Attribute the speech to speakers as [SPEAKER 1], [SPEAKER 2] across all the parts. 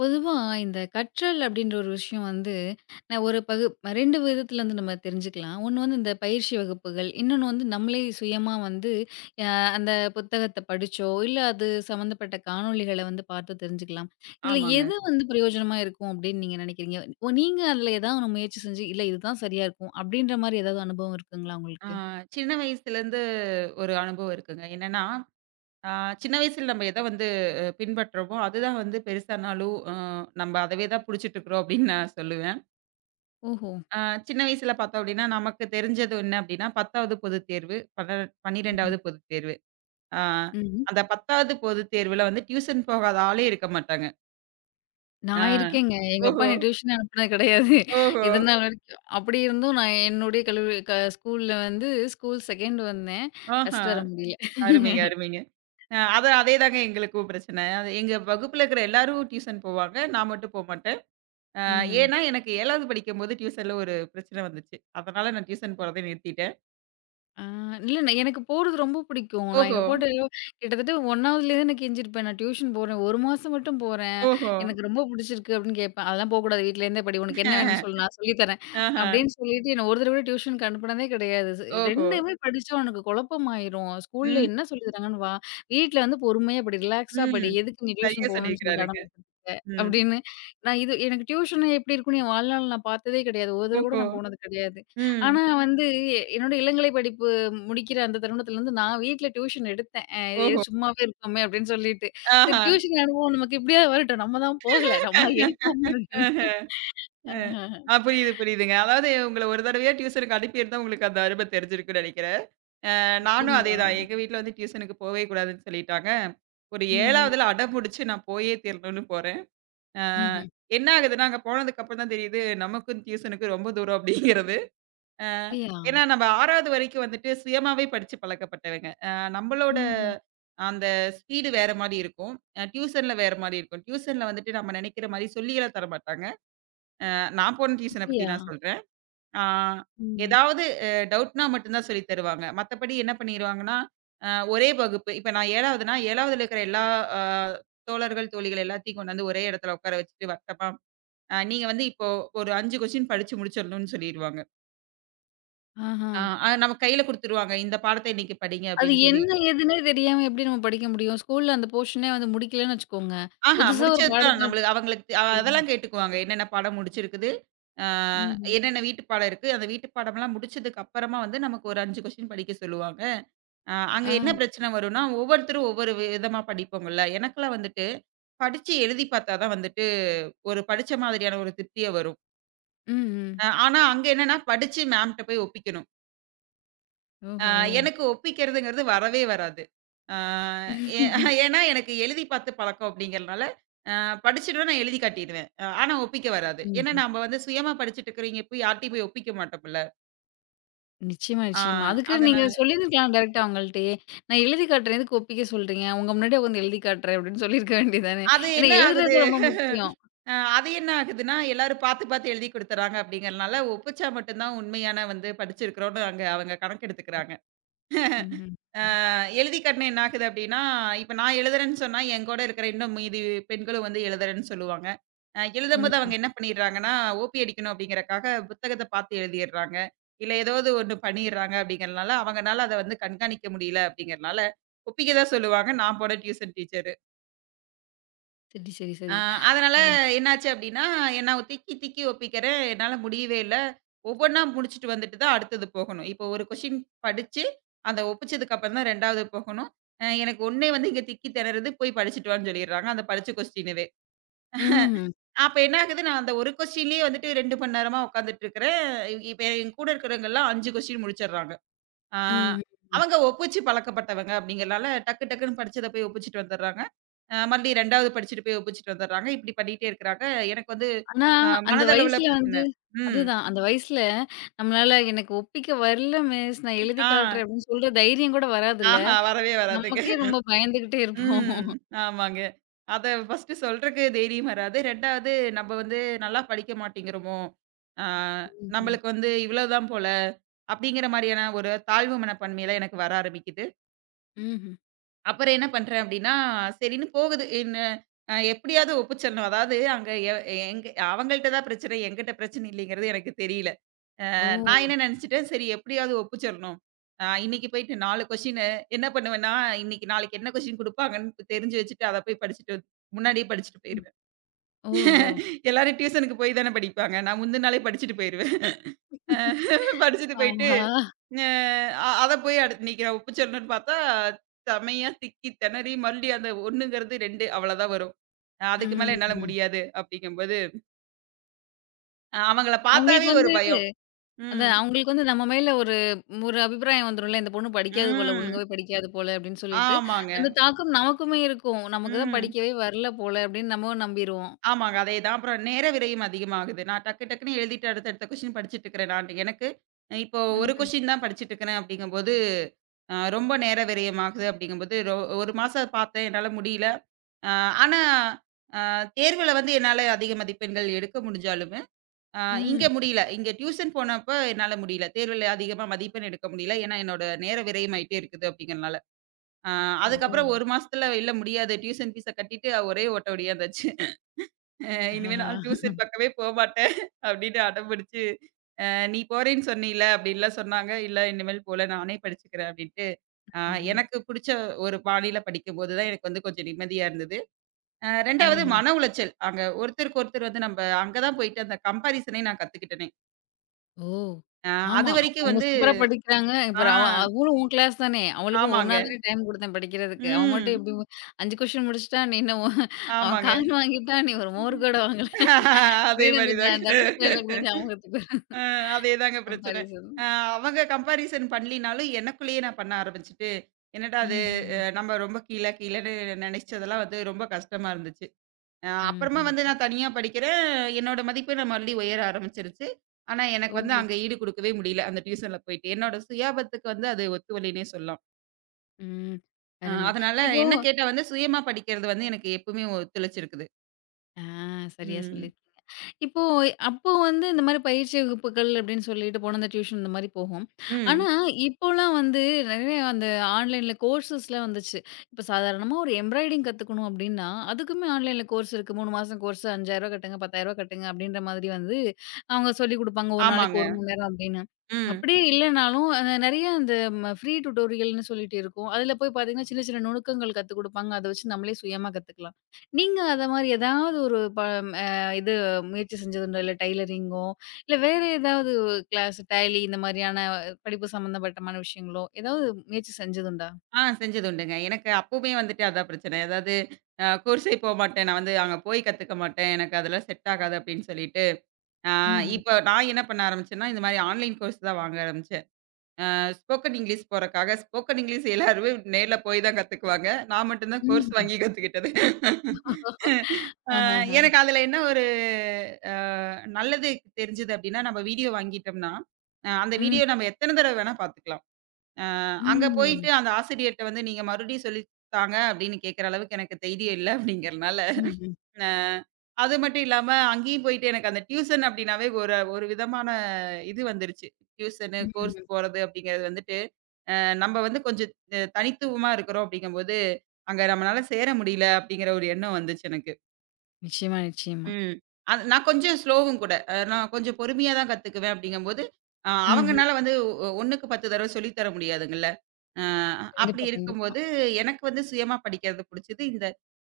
[SPEAKER 1] பொதுவா இந்த கற்றல் அப்படின்ற ஒரு விஷயம் வந்து நான் ஒரு பகு ரெண்டு விதத்துல வந்து நம்ம தெரிஞ்சுக்கலாம். ஒண்ணு வந்து இந்த பயிற்சி வகுப்புகள். இன்னொன்னு வந்து நம்மளே சுயமா வந்து அ அந்த புத்தகத்த படிச்சோ, இல்ல அது சம்மந்தப்பட்ட காணொளிகள வந்து பார்த்து தெரிஞ்சுக்கலாம். இதுல
[SPEAKER 2] ஆமாங்க.
[SPEAKER 1] எது வந்து பிரயோஜனமா இருக்கும் அப்படின்னு நீங்க நினைக்கிறீங்க? நீங்க அதுல ஏதாவது ஒண்ணு முயற்சி செஞ்சு, இல்ல இதுதான் சரியா இருக்கும் அப்படின்ற மாரி ஏதாவது அனுபவம் இருக்குங்களா
[SPEAKER 2] ஆ
[SPEAKER 1] உங்களுக்கு?
[SPEAKER 2] சின்ன வயசுலேருந்து ஒரு அனுபவம் இருக்குங்க. என்னன்னா, ஆ சின்ன வயசுல நம்ம எத வந்து பின்பற்றோமோ, அதுதான் வந்து பெருசானாலும் நம்ம அதவே தான் புடிச்சுட்டுருக்குறோம் அப்படின்னு நான் சொல்லுவேன்.
[SPEAKER 1] ஓஹோ!
[SPEAKER 2] ஆ சின்ன வயசுல பார்த்தோம் அப்படின்னா, நமக்கு தெரிஞ்சது என்ன அப்படின்னா, 10வது பொதுத் தேர்வு,
[SPEAKER 1] ம்ஹ்ம்.
[SPEAKER 2] 12வது பொதுத் தேர்வு. ஆ
[SPEAKER 1] ம்.
[SPEAKER 2] அந்த 10வது பொதுத் தேர்வுல வந்து டியூஷன் போகாத ஆளே இருக்க மாட்டாங்க. ஆ.
[SPEAKER 1] நான் இருக்கேங்க. எங்க அப்பா
[SPEAKER 2] ஓஹோ!
[SPEAKER 1] என்ன டியூஷனே அனுப்புனது கிடையாது.
[SPEAKER 2] ஓஹோ!
[SPEAKER 1] இதுநாள் வரைக்கும். அப்படி இருந்தும் நான் என்னுடைய கல்லூரி க ஸ்கூல்ல வந்து ஸ்கூல் 2ண்டு வந்தேன்.
[SPEAKER 2] ஆஹா!
[SPEAKER 1] ஃபர்ஸ்ட் வர முடியல.
[SPEAKER 2] அருமைங்க, அருமைங்க. அது அதேதாங்க எங்களுக்கும் பிரச்சனை. அது எங்க வகுப்புல இருக்கிற எல்லாரும் டியூஷன் போவாங்க. நான் மட்டும் போமாட்டேன். அ
[SPEAKER 1] ம்ஹ்ம்.
[SPEAKER 2] ஏன்னா, எனக்கு 7வது படிக்கும்போது டியூஷன்ல ஒரு பிரச்சனை வந்துச்சு. அதனால நான் டியூஷன் போறத நிறுத்திட்டேன்.
[SPEAKER 1] ஆ. இல்ல நான் எனக்கு போறது ரொம்ப பிடிக்கும். நான் எங்க
[SPEAKER 2] ஓஹோ!
[SPEAKER 1] அப்பாட்ட கிட்டத்தட்ட 1வதுலேருந்து நான் கெஞ்சிருப்பேன். நான் டியூஷன் போறேன். 1 மாசம் மட்டும் போறேன்.
[SPEAKER 2] ஓஹோ!
[SPEAKER 1] எனக்கு ரொம்ப பிடிச்சிருக்கு அப்படின்னு கேட்பேன். அதெல்லாம் போக்கூடாது. வீட்ல இருந்தே படி. உனக்கு என்ன வேணும்னு சொல்லு. நான் சொல்லி தரேன்.
[SPEAKER 2] ஆஹ.
[SPEAKER 1] அப்படின்னு சொல்லிட்டு என்ன ஒரு தடவ கூட டியூஷனுக்கு அனுப்புனதே கிடையாது.
[SPEAKER 2] ஓஹோ!
[SPEAKER 1] 2மே படிச்சா உனக்கு குழப்பமாயிரும். ஸ்கூல்ல
[SPEAKER 2] ம்.
[SPEAKER 1] என்ன சொல்லி தராங்கன்னு வா. வீட்ல வந்து பொறுமையா படி. ரிலாக்ஸா படி.
[SPEAKER 2] ம்.
[SPEAKER 1] எதுக்கு நீ
[SPEAKER 2] சரியா
[SPEAKER 1] டியூஷன் போகணும்னு சொல்லிட்டு
[SPEAKER 2] சொல்லியிருக்கிறாருங்க.
[SPEAKER 1] அடம் பிடிச்சிட்டு இருக்க?
[SPEAKER 2] ம்.
[SPEAKER 1] அப்படின்னு நான் இது எனக்கு டியூஷன் எப்படி இருக்கும்னு என் வாழ்நாள்ல நான் பார்த்ததே கிடையாது. ஒரு தடவ கூட
[SPEAKER 2] ஓஹோ!
[SPEAKER 1] நான் போனது கிடையாது.
[SPEAKER 2] ம்.
[SPEAKER 1] ஆனா வந்து என்னோட இளங்கலை படிப்பு முடிக்கிற அந்த தருணத்துலருந்து நான் வீட்ல டியூஷன் எடுத்தேன்.
[SPEAKER 2] ஓஹோ!
[SPEAKER 1] "சும்மாவே இருக்கோமே" அப்படின்னு சொல்லிட்டு. சரி
[SPEAKER 2] ஆஹ.
[SPEAKER 1] டியூஷன் அனுபவம் நமக்கு இப்படியாவது வரட்டும். நம்ம தான் போகல. நம்மளா எடுப்போமே
[SPEAKER 2] ஆஹ. அ.
[SPEAKER 1] அப்படின்னு. ஆஹஹ.
[SPEAKER 2] புரியுது, புரியுதுங்க. அதாவது உங்கள ஒரு தடவையா டியூஷனுக்கு அனுப்பியிருந்தா உங்களுக்கு அந்த அரும தெரிஞ்சிருக்கும்னு நெனைக்கிறேன். நானும்
[SPEAKER 1] அப்படிங்களா?
[SPEAKER 2] அதேதான். எங்க வீட்ல வந்து டியூஷனுக்கு போவே கூடாதுன்னு சொல்லிட்டாங்க. ஒரு
[SPEAKER 1] ம்ஹ்ம்.
[SPEAKER 2] 7வதுல அடம்புடிச்சு நான் போயே தீரணும்னு போறேன். அ
[SPEAKER 1] ம்ஹ்ம்.
[SPEAKER 2] என்ன ஆகுதுன்னா, அங்க போனதுக்கப்புறம் தான் தெரியுது, நமக்கும் டியூஷனுக்கும் ரொம்ப தூரம் அப்படிங்கிறது. அ
[SPEAKER 1] அப்படியா?
[SPEAKER 2] ஏன்னா நம்ம 6வது வரைக்கும் வந்துட்டு சுயமாவே படிச்சு பழக்கப்பட்டவங்க. நம்மளோட
[SPEAKER 1] ம்ஹ்ம்.
[SPEAKER 2] அந்த ஸ்பீடு வேற மாரி இருக்கும். டியூஷன்ல வேற மாரி இருக்கும். டியூஷன்ல வந்துட்டு நம்ம நெனைக்கிற மாரி சொல்லிலாம் தரமாட்டாங்க. நான் போன டியூஷன பத்தி
[SPEAKER 1] அப்படியா?
[SPEAKER 2] நான் சொல்றேன். ஆ
[SPEAKER 1] ம்.
[SPEAKER 2] ஏதாவது டவுட்னா மட்டும் தான் சொல்லி தருவாங்க. மத்தபடி என்ன பண்ணிருவாங்கன்னா, ஒரே வகுப்பு இப்ப நான் 7வதுனா 7வதுல இருக்கிற எல்லா அ தோழர்கள், தோழிகள் எல்லாத்தையும் கொண்டு வந்து ஒரே இடத்துல உட்கார வச்சுட்டு வட்டமா, நீங்க வந்து இப்போ ஒரு 5 கொஸ்டின் படிச்சு முடிச்சிடணும்னு சொல்லிருவாங்க.
[SPEAKER 1] ஆஹா.
[SPEAKER 2] அ அ நம்ம கையில குடுத்துருவாங்க. இந்த பாடத்த இன்னைக்கு படிங்க
[SPEAKER 1] அது
[SPEAKER 2] அப்படின்னு சொல்லி.
[SPEAKER 1] என்ன ஏதுன்னே தெரியாம எப்படி நம்ம படிக்க முடியும்? ஸ்கூல்ல அந்த போர்ஷனே வந்து முடிக்கலன்னு வச்சுக்கோங்க.
[SPEAKER 2] ஆஹா,
[SPEAKER 1] புதுசா ஒரு
[SPEAKER 2] முடிச்சது தான்
[SPEAKER 1] பாடத்த.
[SPEAKER 2] நம்மளுக்கு அவங்களுக்கு தெ- அ
[SPEAKER 1] ஓஹோ!
[SPEAKER 2] அதெல்லாம் கேட்டுக்குவாங்க. என்னென்ன பாடம் முடிச்சிருக்குது? அ
[SPEAKER 1] ம்ஹ்ம்.
[SPEAKER 2] என்னென்ன வீட்டு பாடம் இருக்கு? அந்த வீட்டு பாடம்லாம் முடிச்சதுக்கு அப்புறமா வந்து நமக்கு ஒரு 5 கொஸ்டின் படிக்க சொல்லுவாங்க. அங்க என்ன
[SPEAKER 1] ஆ.
[SPEAKER 2] பிரச்சனை வரும்னா, ஒவ்வொருத்தரும் ஒவ்வொரு விதமா படிப்போங்கல்ல. எனக்கெல்லாம் வந்துட்டு, படிச்சு எழுதி பார்த்தா தான் வந்துட்டு, ஒரு படிச்ச மாதிரியான ஒரு திருப்தியே வரும்.
[SPEAKER 1] ம்ஹ்ம்.
[SPEAKER 2] ஆனா அங்க என்னன்னா படிச்சு மேம்ட்ட போய் ஒப்பிக்கணும். ஆ
[SPEAKER 1] ஓஹோ!
[SPEAKER 2] எனக்கு ஒப்பிக்கிறதுங்கிறது வரவே வராது. ஆ ஏ ஏன்னா எனக்கு எழுதி பார்த்து பழக்கம் அப்படிங்கிறனால, அ படிச்சுடுவேன் நான் எழுதி காட்டிருவேன். ஆனா ஒப்பிக்க வராது. ஏன்னா
[SPEAKER 1] ம்.
[SPEAKER 2] நாம வந்து சுயமா படிச்சுட்டு இருக்கிறவைங்க போய் யார்ட்டயும் போய் ஒப்பிக்க மாட்டோம்ல.
[SPEAKER 1] நிச்சயமா,
[SPEAKER 2] ஆ
[SPEAKER 1] நிச்சயமா. அதுக்கு நீங்க
[SPEAKER 2] அதனால
[SPEAKER 1] சொல்லியிருக்கலாம் டைரக்ட்டா அவங்கள்ட்டயே. நான் எழுதி காட்டுறேன். எதுக்கு ஒப்பிக்க சொல்றீங்க? உங்க முன்னாடியே உட்காந்து எழுதி காட்டுறேன் அப்படின்னு சொல்லியிருக்க வேண்டியது தானே.
[SPEAKER 2] அது
[SPEAKER 1] ஏன்னா
[SPEAKER 2] என்ன ஆகுது
[SPEAKER 1] எழுதுறது ரொம்ப முக்கியம்.
[SPEAKER 2] அது என்ன ஆகுதுன்னா, எல்லாரும் பார்த்து பார்த்து எழுதி குடுத்துறாங்க அப்படிங்கிறனால, ஒப்பிச்சா மட்டும் தான் உண்மையான வந்து படிச்சிருக்கிறோம்னு அங்க அவங்க கணக்கு எடுத்துக்கிறாங்க.
[SPEAKER 1] ம்ஹ்ம்.
[SPEAKER 2] ஆ
[SPEAKER 1] ம்.
[SPEAKER 2] எழுதி காட்டுனா என்ன ஆகுது அப்டின்னா, இப்ப நான் எழுதுறேன்னு சொன்னா, என் கூட இருக்கிற இன்னும் மீதி பெண்களும் வந்து எழுதுறேன்னு சொல்லுவாங்க. எழுதும்போது
[SPEAKER 1] ம்ஹ்ம்.
[SPEAKER 2] அவங்க என்ன பண்ணிடுறாங்கன்னா, ஓபி அடிக்கணும் அப்டிங்கிறக்காக புத்தகத்த பார்த்து எழுதிர்றாங்க. இல்ல ஏதாவது ஒண்ணு பண்ணிர்றாங்க அப்டிங்கிறனால, அவங்கனால அத வந்து கண்காணிக்க முடியல அப்டிங்கிறனால, ஒப்பிக்க தான் சொல்லுவாங்க நான் போன டியூஷன் டீச்சரு.
[SPEAKER 1] சரி, சரி, சரி.
[SPEAKER 2] அ அதனால
[SPEAKER 1] ம்.
[SPEAKER 2] என்னாச்சு அப்டின்னா, என்ன அவ திக்கி, திக்கி ஒப்பிக்கிறேன். என்னால முடியவே இல்ல. ஒவ்வொன்னா முடிச்சுட்டு வந்துட்டு தான் அடுத்தது போகணும். இப்போ ஒரு கொஸ்டின் படிச்சு, அந்த ஒப்பிச்சதுக்கு அப்புறம் தான் 2வது போகணும். எனக்கு ஒண்ணே வந்து இங்க திக்கி திணறுது. போய் படிச்சுட்டு வான்னு சொல்லிடுறாங்க. அந்த படிச்ச கொஸ்டினவே.
[SPEAKER 1] ம்ஹ்ம்.
[SPEAKER 2] அப்ப என்ன ஆகுது, நான் அந்த ஒரு கொஸ்டின்லயே வந்துட்டு 2 மணி நேரமா உட்காந்துட்டு இருக்கிறேன். இப்ப என் கூட இருக்கிறவங்கலாம் 5 கொஸ்டின் முடிச்சிடுறாங்க. ஆ,
[SPEAKER 1] ம்ஹ்ம்.
[SPEAKER 2] அவங்க ஒப்பிச்சு பழக்கப்பட்டவங்க அப்படிங்கிறனால, டக்கு டக்குன்னு படிச்சத போய் ஒப்பிச்சுட்டு வந்துர்றாங்க. மறுபடியும் 2வது படிச்சுட்டு போய் ஒப்பிச்சுட்டு வந்துர்றாங்க. இப்படி பண்ணிட்டே இருக்கிறாங்க. எனக்கு வந்து
[SPEAKER 1] ஆனா அந்த
[SPEAKER 2] மனதளவுல
[SPEAKER 1] வயசுல வந்து
[SPEAKER 2] பிரச்சனை. ம்.
[SPEAKER 1] அதுதான். அந்த வயசுல நம்மளால எனக்கு ஒப்பிக்க வரல மிஸ். நான் எழுதி
[SPEAKER 2] ஆ.
[SPEAKER 1] காட்டுறேன் அப்படின்னு சொல்ற தைரியம் கூட வராதுல்ல.
[SPEAKER 2] ஆஹா வரவே வராதுங்க.
[SPEAKER 1] நமக்கே ரொம்ப பயந்துகிட்டே இருப்போம்.
[SPEAKER 2] ம். ஆமாங்க. அத ஃபர்ஸ்ட்டு சொல்றக்கு தைரியம் வராது. 2வது நம்ம வந்து நல்லா படிக்க மாட்டேங்கிறோமோ! ஆ
[SPEAKER 1] ம்ஹ்ம்.
[SPEAKER 2] நம்மளுக்கு வந்து இவ்வளவுதான் போல, அப்படிங்கிற மாரியான ஒரு தாழ்வு மனப்பான்மைலாம் எனக்கு வர ஆரம்பிக்குது.
[SPEAKER 1] ம்ஹ்ம்.
[SPEAKER 2] அப்புறம் என்ன பண்றேன் அப்படின்னா, சரின்னு போகுது. என்ன எப்படியாவது ஒப்பிச்சிடணும். அதாவது அங்க எ எங்க அவங்கள்ட்ட தான் பிரச்சனை, என்கிட்ட பிரச்சனை இல்லைங்கிறது எனக்கு தெரியல.
[SPEAKER 1] ஓ!
[SPEAKER 2] நான் என்ன நினைச்சுட்டேன், சரி எப்படியாவது ஒப்பிச்சிடணும். இன்னைக்கு போயிட்டு 4 கொஸ்டினு என்ன பண்ணுவேன்னா, இன்னைக்கு நாளைக்கு என்ன கொஸ்டின் குடுப்பாங்கன்னு தெரிஞ்சு வச்சுட்டு, அத போய் படிச்சுட்டு வந்து- முன்னாடியே படிச்சுட்டு
[SPEAKER 1] ம்.
[SPEAKER 2] போயிருவேன்.
[SPEAKER 1] ஓஹோ!
[SPEAKER 2] எல்லாரும் டியூஷனுக்கு போய் தானே படிப்பாங்க. நான் முந்தின நாளே படிச்சுட்டு போயிருவேன். அ படிச்சுட்டு போயிட்டு,
[SPEAKER 1] ஆஹா!
[SPEAKER 2] அ அத போய் அடுத்து நிக்கிறேன். உப்பு சோறுன்னு பார்த்தா, செமையா திக்கி திணறி மறுபடியும் அந்த 1ங்கிறது 2 அவ்வளோதான் வரும். அதுக்கு மேல என்னால
[SPEAKER 1] ம்ஹ்ம்.
[SPEAKER 2] முடியாது அப்படிங்கும்போது, அவங்கள பார்த்தாவே
[SPEAKER 1] அவங்களுக்கு
[SPEAKER 2] ஒரு
[SPEAKER 1] வந்து
[SPEAKER 2] பயம். ம்.
[SPEAKER 1] அதான் அவங்களுக்கு வந்து நம்ம மேல ஒரு ஒரு அபிப்பிராயம் வந்துரும்ல. இந்த பொண்ணு படிக்காது போல,
[SPEAKER 2] ம்.
[SPEAKER 1] ஒழுங்காவே படிக்காது போல அப்டின்னு சொல்லிட்டு,
[SPEAKER 2] ஆமாங்க.
[SPEAKER 1] அந்த தாக்கம் நமக்குமே இருக்கும். நமக்கு தான்
[SPEAKER 2] ம்.
[SPEAKER 1] படிக்கவே வரல போல அப்டின்னு நம்மவும் நம்பிருவோம்.
[SPEAKER 2] ஆமாங்க. அதேதான். அப்புறம் நேர விரயம் அதிகமாகுது. நான் டக்கு டக்குன்னு எழுதிட்டு அடுத்தடுத்த கொஸ்டின் படிச்சுட்டு இருக்கிறேன். எனக்கு இப்போ ஒரு
[SPEAKER 1] ம்ஹ்ம்.
[SPEAKER 2] கொஸ்டின் தான் படிச்சுட்டு இருக்கிறேன் அப்படிங்கும்போது, ரொம்ப நேர விரயமாகுது அப்படிங்கும்போது, 1 மாசம் பார்த்தேன். என்னால முடியல. அ ஆனா அ தேர்வுல வந்து என்னால அதிக மதிப்பெண்கள் எடுக்க முடிஞ்சாலுமே, அ இங்க
[SPEAKER 1] ம்.
[SPEAKER 2] முடியல. இங்க டியூஷன் போனப்ப என்னால முடியல. தேர்வுல அதிகமா மதிப்பெண் எடுக்க முடியல. ஏன்னா என்னோட நேர விரயம் ஆயிட்டே இருக்குது அப்படிங்கிறனால. அ
[SPEAKER 1] ஓ!
[SPEAKER 2] அதுக்கப்புறம் 1 மாசத்துல இல்ல முடியாது. டியூஷன் ஃபீஸ கட்டிட்டு ஒரே ஓட்ட ஓடியாந்தாச்சு. இனிமே
[SPEAKER 1] அஹஹா.
[SPEAKER 2] நான் டியூஷன் பக்கமே போமாட்டேன் அப்படின்னு அடம்பிடிச்சு, நீ போறேன்னு சொன்னீல" அப்படின்லாம் சொன்னாங்க. "இல்ல இனிமேல் போல நானே படிச்சுக்கிறேன்" அப்படின்ட்டு, அ
[SPEAKER 1] ம்ஹ்ம்.
[SPEAKER 2] எனக்கு புடிச்ச ஒரு பாணியில படிக்கும்போது தான் எனக்கு வந்து கொஞ்சம் நிம்மதியா இருந்தது. 2வது
[SPEAKER 1] ஆஹா.
[SPEAKER 2] மன உளைச்சல். அங்க ஒருத்தருக்கு ஒருத்தர் வந்து நம்ப அங்க தான் போயிட்டு அந்த கம்பேரிசனே நான் கத்துக்கிட்டேனே.
[SPEAKER 1] ஓ!
[SPEAKER 2] அ
[SPEAKER 1] ஆமா.
[SPEAKER 2] அதுவரைக்கும்
[SPEAKER 1] அவங்க
[SPEAKER 2] வந்து
[SPEAKER 1] சூப்பரா படிக்கிறாங்க. இப்ப
[SPEAKER 2] ஆ
[SPEAKER 1] அவ அவளும் உன் கிளாஸ் தானே. அவளுக்கும் ஒண்ணா
[SPEAKER 2] ஆமாங்க.
[SPEAKER 1] தானே டைம் குடுத்தேன் படிக்கிறதுக்கு. அவ மட்டும்
[SPEAKER 2] ம்.
[SPEAKER 1] எப்டி 5 கொஸ்டின் முடிச்சுட்டா, அவன்
[SPEAKER 2] ஆமாங்க.
[SPEAKER 1] கார் வாங்கிட்டா, நீ ஒரு மோர் கூட வாங்கல.
[SPEAKER 2] அதே
[SPEAKER 1] அப்டின்னு
[SPEAKER 2] மாரி
[SPEAKER 1] அந்த
[SPEAKER 2] தாங்க.
[SPEAKER 1] தனுஷ் டயலாக் தான் ஞாபகத்துக்கு வருது.
[SPEAKER 2] அ அதேதாங்க பிரச்சனை.
[SPEAKER 1] கம்பேரிசன்.
[SPEAKER 2] அ அவங்க கம்பேரிசன் பண்ணலினாலும், எனக்குள்ளேயே நான் பண்ண ஆரம்பிச்சுட்டு, என்னடா அது
[SPEAKER 1] ம்ஹ்ஹ்ம்.
[SPEAKER 2] நம்ம ரொம்ப கீழ கீழன்னு நெனைச்சதெல்லாம் வந்து ரொம்ப கஷ்டமா இருந்துச்சு. அப்புறமா வந்து
[SPEAKER 1] ம்ஹ்ம்.
[SPEAKER 2] நான் தனியா படிக்கிறேன். என்னோட மதிப்பெண் மறுபடியும் உயர ஆரம்பிச்சுருச்சு. ஆனா, எனக்கு வந்து
[SPEAKER 1] ஓஹோ!
[SPEAKER 2] அங்க ஈடு குடுக்கவே முடியல, அந்த டியூஷன்ல போயிட்டு. என்னோட சுயாபத்துக்கு வந்து அது ஒத்துவலின்னே சொல்லலாம்.
[SPEAKER 1] ம். அருமை.
[SPEAKER 2] அதனால
[SPEAKER 1] இப்ப.
[SPEAKER 2] என்ன கேட்டா வந்து சுயமா படிக்கிறது வந்து எனக்கு எப்பவுமே ஒத்துழைச்சிருக்குது.
[SPEAKER 1] ஆ. சரியா
[SPEAKER 2] ம்.
[SPEAKER 1] சொல்லியிருக்கீங்க. இப்போ அப்போ வந்து இந்த மாரி பயிற்சி வகுப்புகள் அப்படின்னு சொல்லிட்டு போன அந்த டியூஷன் இந்த மாரி போகும். ஆனா,
[SPEAKER 2] ம்.
[SPEAKER 1] இப்போலாம் வந்து நெறைய அந்த ஆன்லைன்ல கோர்சஸ்லாம் வந்துச்சு. இப்போ சாதாரணமா ஒரு எம்ப்ராய்டிங் கத்துக்கணும் அப்படின்னா, அதுக்குமே ஆன்லைன்ல கோர்ஸ் இருக்கு. 3 மாசம் கோர்ஸ் ரூ. 5,000 கட்டுங்க, ரூ. 10,000 கட்டுங்க அப்படின்ற மாதிரி வந்து அவங்க சொல்லிக் குடுப்பாங்க. ஒரு நாளைக்கு
[SPEAKER 2] ஆமாங்க.
[SPEAKER 1] 1 மணி நேரம் அப்படின்னு.
[SPEAKER 2] ம்.
[SPEAKER 1] அப்படியே இல்லனாலும் நெறைய அந்த ஃப்ரீ டியூட்டோரியல்னு சொல்லிட்டு இருக்கும். அதுல போய் பார்த்தீங்கன்னா, சின்ன சின்ன நுணுக்கங்கள் கத்துக் குடுப்பாங்க. அத வச்சு நம்மளே சுயமா கத்துக்கலாம். நீங்க அத மாரி ஏதாவது ஒரு ப அ இது முயற்சி செஞ்சதுண்டா? இல்ல டைலரிங்கோ, இல்ல வேற ஏதாவது கிளாஸ் டேலி இந்த மாரியான படிப்பு சம்மந்தப்பட்டமான விஷயங்களோ, ஏதாவது முயற்சி செஞ்சதுண்டா?
[SPEAKER 2] செஞ்சது உண்டுங்க. எனக்கு அப்பவுமே வந்துட்டு அதான் பிரச்சனை. அதாவது கோர்ஸே போமாட்டேன். நான் வந்து அங்க போய் கத்துக்க மாட்டேன். எனக்கு அதெல்லாம் செட் ஆகாது அப்படின்னு சொல்லிட்டு, அ
[SPEAKER 1] ம்ஹ்ம்.
[SPEAKER 2] இப்ப நான் என்ன பண்ண ஆரம்பிச்சேன்னா, இந்த மாரி ஆன்லைன் கோர்ஸ் தான் வாங்க ஆரம்பிச்சேன். ஸ்போக்கன் இங்கிலீஷ் போறக்காக ஸ்போக்கன் இங்கிலீஷ் எல்லாருமே நேர்ல போய் தான் கத்துக்குவாங்க. நான் மட்டும் தான் கோர்ஸ்
[SPEAKER 1] ம்ஹ்ம்.
[SPEAKER 2] வாங்கி கத்துக்கிட்டது. அ
[SPEAKER 1] ஆஹஹ.
[SPEAKER 2] எனக்கு அதுல என்ன ஒரு அ நல்லது தெரிஞ்சது அப்படின்னா, நம்ம வீடியோ வாங்கிட்டோம்னா, அந்த
[SPEAKER 1] ம்.
[SPEAKER 2] வீடியோ நம்ம எத்தன தடவ வேணா பாத்துக்கலாம்.
[SPEAKER 1] ம்.
[SPEAKER 2] அங்க
[SPEAKER 1] ம்ஹ்ம்.
[SPEAKER 2] போயிட்டு அந்த ஆசிரியர்ட்ட வந்து நீங்க மறுபடியும் சொல்லி தாங்க அப்படின்னு கேட்கிற அளவுக்கு எனக்கு தைரியம் இல்ல அப்படிங்கிறனால,
[SPEAKER 1] ம்ஹ்ம்.
[SPEAKER 2] அ அது மட்டும் இல்லாம அங்கேயும் போயிட்டு எனக்கு அந்த டியூஷன் அப்படின்னாவே ஒரு ஒரு விதமான இது வந்துருச்சு. டியூஷனு, கோர்ஸ்
[SPEAKER 1] ம்ஹ்ம்.
[SPEAKER 2] போறது அப்படிங்கிறது வந்துட்டு, நம்ம வந்து கொஞ்சம் தனித்துவமா இருக்கிறோம் அப்படிங்கும்போது, அங்க நம்மளால சேர முடியல அப்படிங்கிற ஒரு எண்ணம் வந்துச்சு எனக்கு.
[SPEAKER 1] நிச்சயமா, நிச்சயமா.
[SPEAKER 2] ம். அது நான் கொஞ்சம் ஸ்லோவும் கூட. நான் கொஞ்சம் பொறுமையா தான் கத்துக்குவேன் அப்படிங்கும்போது, அ
[SPEAKER 1] ம்ஹ்ம்.
[SPEAKER 2] அவங்கனால வந்து ஒ 1க்கு 10 தடவ சொல்லி தர முடியாதுங்கல்ல. அ அப்படி
[SPEAKER 1] கண்டிப்பா, கண்டிப்பா.
[SPEAKER 2] இருக்கும்போது, எனக்கு வந்து சுயமா படிக்கிறது புடிச்சது. இந்த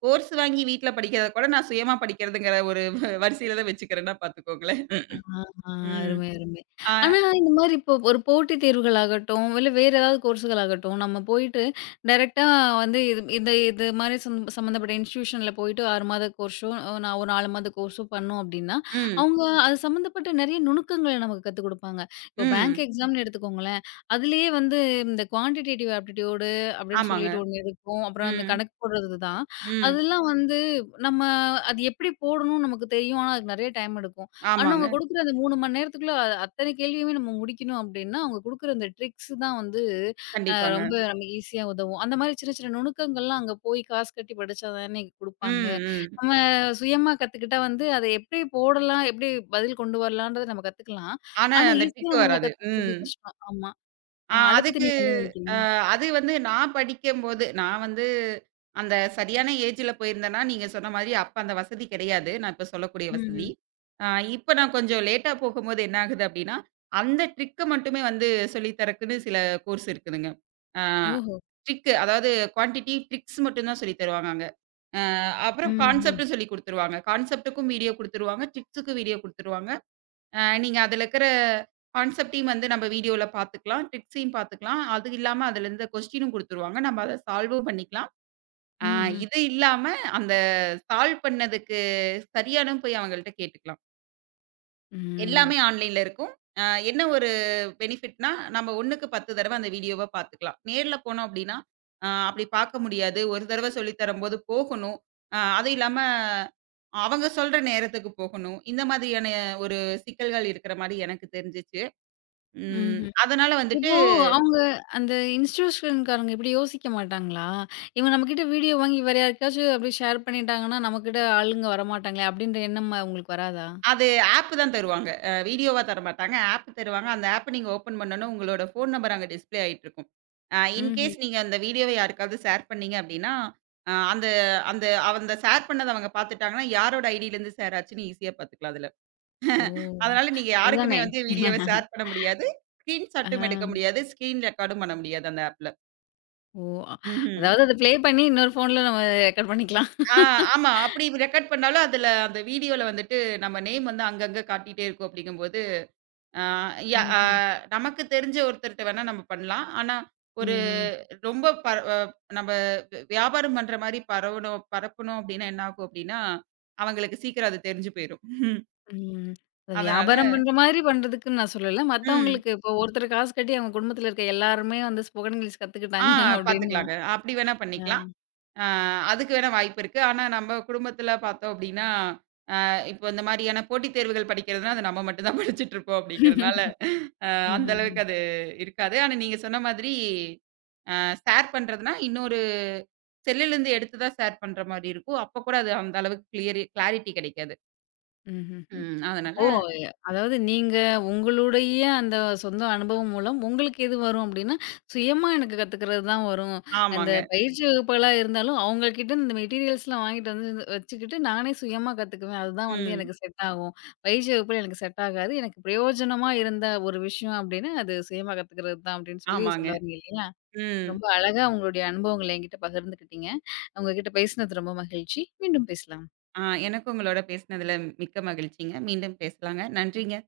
[SPEAKER 2] கோர்ஸ் வாங்கி வீட்ல படிக்கிறத கூட நான் சுயமா படிக்கிறதுங்கிற ஒரு வரிசையில தான் வச்சுக்கிறேன்னா பாத்துக்கோங்களேன்.
[SPEAKER 1] ஆஹா!
[SPEAKER 2] ம்.
[SPEAKER 1] அருமை, அருமை.
[SPEAKER 2] ஆ
[SPEAKER 1] ஆனா, இந்த மாரி இப்போ ஒரு போட்டித் தேர்வுகள் ஆகட்டும், இல்ல வேற ஏதாவது கோர்ஸ்கள் ஆகட்டும், நம்ம போயிட்டு டைரக்ட்டா வந்து இது மாரி சம்மந்தப்பட்ட இன்ஸ்டிடியூஷன்ல போயிட்டு 6 மாத கோர்ஸோ, நான் ஒரு 4 மாத கோர்ஸோ பண்ணோம் அப்டின்னா,
[SPEAKER 2] ம்,
[SPEAKER 1] அவங்க அது சம்மந்தப்பட்ட நெறைய நுணுக்கங்கள நமக்கு கத்துக் குடுப்பாங்க. இப்போ பேங்க்
[SPEAKER 2] ம்.
[SPEAKER 1] எக்ஸாம்னு எடுத்துக்கோங்களேன், அதுலயே வந்து இந்த குவான்டிடேட்டிவ் ஆப்டிட்யூடு அப்டின்னு
[SPEAKER 2] ஆமாங்க.
[SPEAKER 1] சொல்லிட்டு ஒண்ணு இருக்கும். அப்புறம் அந்த
[SPEAKER 2] ம்,
[SPEAKER 1] கணக்கு போடுறது தான்.
[SPEAKER 2] ம்.
[SPEAKER 1] அதெல்லாம் வந்து நம்ம அது எப்டி போடணும்னு நமக்கு தெரியும். ஆனா, அதுக்கு நெறைய டைம் எடுக்கும். ஆனா,
[SPEAKER 2] ஆமாங்க.
[SPEAKER 1] அவங்க குடுக்குற அந்த 3 மணி நேரத்துக்குள்ள அத்தனை கேள்வியுமே நம்ம முடிக்கணும் அப்டின்னா, அவங்க குடுக்குற அந்த ட்ரிக்ஸ் தான் வந்து
[SPEAKER 2] கண்டிப்பாங்க.
[SPEAKER 1] ரொம்ப நமக்கு ஈஸியா உதவும். அந்த மாரி சின்ன சின்ன நுணுக்கங்கள்லாம் அங்க போய் காசு கட்டி படிச்சா தானே குடுப்பாங்க.
[SPEAKER 2] ம், ம்.
[SPEAKER 1] நம்ம சுயமா கத்துக்கிட்டா வந்து அத எப்டி போடலாம், எப்டி பதில் கொண்டு வரலான்றத நம்ம கத்துக்கலாம்.
[SPEAKER 2] ஆனா
[SPEAKER 1] ஆனா,
[SPEAKER 2] அந்த டிக்
[SPEAKER 1] ஈஸியான முறையில
[SPEAKER 2] வராது.
[SPEAKER 1] கத்துக்கிறது
[SPEAKER 2] ம்.
[SPEAKER 1] கஷ்டம். ஆமா. அத பத்தி
[SPEAKER 2] அதுக்கு
[SPEAKER 1] நீங்க என்ன
[SPEAKER 2] அ
[SPEAKER 1] நெனைக்கிறீங்க?
[SPEAKER 2] அது வந்து நான் படிக்கும்போது, நான் வந்து அந்த சரியான ஏஜ்ல போயிருந்தேன்னா, நீங்க சொன்ன மாரி அப்ப அந்த வசதி கிடையாது. நான் இப்ப சொல்லக்கூடிய
[SPEAKER 1] ம்.
[SPEAKER 2] வசதி.
[SPEAKER 1] ம்.
[SPEAKER 2] அ இப்ப நான் கொஞ்சம் லேட்டா போகும்போது என்ன ஆகுது அப்டின்னா, அந்த ட்ரிக்க மட்டுமே வந்து சொல்லி தரக்குன்னு சில கோர்ஸ் இருக்குதுங்க. அ
[SPEAKER 1] ஓஹோ!
[SPEAKER 2] ட்ரிக் அதாவது குவான்டிட்டி, ட்ரிக்ஸ் மட்டும் தான் சொல்லி தருவாங்க அங்க. அ அப்புறம்
[SPEAKER 1] ம், ம்.
[SPEAKER 2] கான்செப்ட் சொல்லி குடுத்துருவாங்க. கான்செப்ட்க்கும் வீடியோ குடுத்துருவாங்க. ட்ரிக்ஸுக்கும் வீடியோ குடுத்துருவாங்க. நீங்க அதுல இருக்கிற கான்செப்டையும் வந்து நம்ம வீடியோல பார்த்துக்கலாம். ட்ரிக்ஸையும் பார்த்துக்கலாம். அது இல்லாம அதுல இருந்த கொஸ்டினும் குடுத்துருவாங்க. நம்ம அத சால்வும் பண்ணிக்கலாம். அ
[SPEAKER 1] ம், ம்.
[SPEAKER 2] இது இல்லாம அந்த சால்வ் பண்ணதுக்கு சரியானன்னு போய் அவங்கள்ட்ட கேட்டுக்கலாம்.
[SPEAKER 1] ம்.
[SPEAKER 2] எல்லாமே ஆன்லைன்ல இருக்கும். அ என்ன ஒரு பெனிஃபிட்னா, நம்ம 1க்கு 10 தடவ அந்த வீடியோவ பார்த்துக்கலாம். நேர்ல போனோம் அப்டின்னா, அப்டி பார்க்க முடியாது. ஒரு தடவ சொல்லி தரும்போது போகணும். அதுவும் இல்லாம அவங்க சொல்ற நேரத்துக்கு போகணும். இந்த மாதிரியான ஒரு சிக்கல்கள் இருக்கிற மாரி எனக்கு தெரிஞ்சுச்சு. ம்.
[SPEAKER 1] ம்ஹ்ம்.
[SPEAKER 2] அதனால வந்துட்டு
[SPEAKER 1] இப்போ அவங்க அந்த இன்ஸ்டிடியூஷன்காரங்க இப்படி யோசிக்க மாட்டாங்களா? இவங்க நம்மகிட்ட வீடியோ வாங்கி வேற யாருக்காச்சும் அப்படி ஷேர் பண்ணிட்டாங்கன்னா, நம்மகிட்ட ஆளுங்க வரமாட்டாங்களே அப்படின்ற எண்ணம் உங்களுக்கு வராதா?
[SPEAKER 2] அது ஆப் தான் தருவாங்க. வீடியோவா தரமாட்டாங்க. ஆப் தருவாங்க. அந்த ஆப்ப நீங்க ஓப்பன் பண்ணோனே உங்களோட ஃபோன் நம்பர் அங்க டிஸ்ப்ளே ஆயிட்டு இருக்கும்.
[SPEAKER 1] ம்ஹ்ம்.
[SPEAKER 2] இன்கேஸ் நீங்க அந்த வீடியோவ யாருக்காவது ஷேர் பண்ணீங்க அப்டின்னா, அ அந்த அந்த அந்த ஷேர் பண்ணத அவங்க பார்த்துட்டாங்கன்னா, யாரோட ஐடியிலேருந்து ஷேர் ஆச்சுன்னு ஈஸியா பார்த்துக்கலாம் அதுல.
[SPEAKER 1] ஓ!
[SPEAKER 2] அதனால நீங்க யாருக்குமே
[SPEAKER 1] அதுதானே.
[SPEAKER 2] வந்து வீடியோவ ஷேர் பண்ண முடியாது.
[SPEAKER 1] ஆ.
[SPEAKER 2] ஸ்கிரீன்ஷாட்டும் எடுக்க முடியாது. ஸ்கிரீன் ரெக்கார்டும் பண்ண முடியாது அந்த ஆப்ல.
[SPEAKER 1] ஓ! அ-
[SPEAKER 2] ம்ஹ்ம்.
[SPEAKER 1] அதாவது அத ப்ளே பண்ணி இன்னொரு ஃபோன்ல நம்ம ரெக்கார்ட் பண்ணிக்கலாம்.
[SPEAKER 2] ஆ ஆமா. அப்டி ரெக்கார்ட் பண்ணாலும் அதுல அந்த வீடியோல வந்துட்டு நம்ம நேம் வந்து அங்கங்க காட்டிட்டே இருக்கும் அப்டிங்கும்போது ஆ ய அ
[SPEAKER 1] ம்ஹ்ம்.
[SPEAKER 2] நமக்கு தெரிஞ்ச ஒருத்தர்ட்ட வேணா நம்ம பண்ணலாம். ஆனா, ஒரு
[SPEAKER 1] ம்ஹ்ம்.
[SPEAKER 2] ரொம்ப பர அ நம்ம வியாபாரம் பண்ற மாரி பரவணும் பரப்பணும் அப்டின்னா என்ன ஆகும் அப்டின்னா, அவங்களுக்கு சீக்கிரம் அது தெரிஞ்சு போயிரும்.
[SPEAKER 1] ம். அது
[SPEAKER 2] அதனால
[SPEAKER 1] வியாபாரம் பண்ற மாதிரி பண்றதுக்குன்னு நான் சொல்லல.
[SPEAKER 2] ம்.
[SPEAKER 1] மத்தவங்களுக்கு இப்போ ஒருத்தர் காசு கட்டி அவங்க குடும்பத்துல இருக்க எல்லாருமே வந்து ஸ்போக்கன் இங்கிலீஷ்
[SPEAKER 2] ஆ
[SPEAKER 1] கத்துக்கிட்டாங்க அப்படின்னா.
[SPEAKER 2] பாத்துக்கலாங்க. அப்டி வேணா
[SPEAKER 1] ஆ.
[SPEAKER 2] பண்ணிக்கலாம். ஆ அதுக்கு வேணா வாய்ப்பு இருக்கு. ஆனா, நம்ம குடும்பத்துல பார்த்தோம் அப்டின்னா, இப்போ இந்த மாரியான போட்டித் தேர்வுகள் படிக்கிறதுனா, அது நம்ம மட்டும் தான் படிச்சுட்டு இருப்போம் அப்டிங்கிறனால, அ அந்த
[SPEAKER 1] ம்ஹ்ம்.
[SPEAKER 2] அளவுக்கு அது இருக்காது. ஆனா, நீங்க சொன்ன மாதிரி அ ஷேர் பண்றதுனா இன்னொரு செல்லுலருந்து எடுத்து தான் ஷேர் பண்ற மாரி இருக்கும். அப்ப கூட அது அந்த அளவுக்கு கிளியரி கிளாரிட்டி கிடைக்காது.
[SPEAKER 1] ம்ஹ்ஹ்ம்.
[SPEAKER 2] ம்.
[SPEAKER 1] அப்போ
[SPEAKER 2] அதனால
[SPEAKER 1] அதாவது நீங்க உங்களுடைய அந்த சொந்த அனுபவம் மூலம் உங்களுக்கு எது வரும் அப்டின்னா, சுயமா எனக்கு கத்துக்கிறது தான் வரும். அந்த
[SPEAKER 2] ஆமாங்க.
[SPEAKER 1] பயிற்சி வகுப்புகளா இருந்தாலும் அவங்ககிட்ட இந்த மெட்டீரியல்ஸ்லாம் வாங்கிட்டு வந்து வச்சுக்கிட்டு நானே சுயமா கத்துக்குவேன். அதுதான் வந்து
[SPEAKER 2] ம்.
[SPEAKER 1] எனக்கு செட் ஆகும். பயிற்சி வகுப்புல எனக்கு செட் ஆகாது. எனக்கு பிரயோஜனமா இருந்த ஒரு விஷயம் அப்டின்னா, அது சுயமா கத்துக்கிறது தான் அப்டின்னு சொல்லி
[SPEAKER 2] ஆமாங்க.
[SPEAKER 1] சொல்ல வரீங்க இல்லையா?
[SPEAKER 2] ம்.
[SPEAKER 1] ரொம்ப அழகா உங்களுடைய அனுபவங்கள என்கிட்ட பகிர்ந்துக்கிட்டீங்க. உங்ககிட்ட பேசினது ரொம்ப மகிழ்ச்சி. மீண்டும் பேசலாம்.
[SPEAKER 2] எனக்கும் உங்களோட பேசினதுல மிக்க மகிழ்ச்சிங்க. மீண்டும் பேசலாங்க. நன்றிங்க.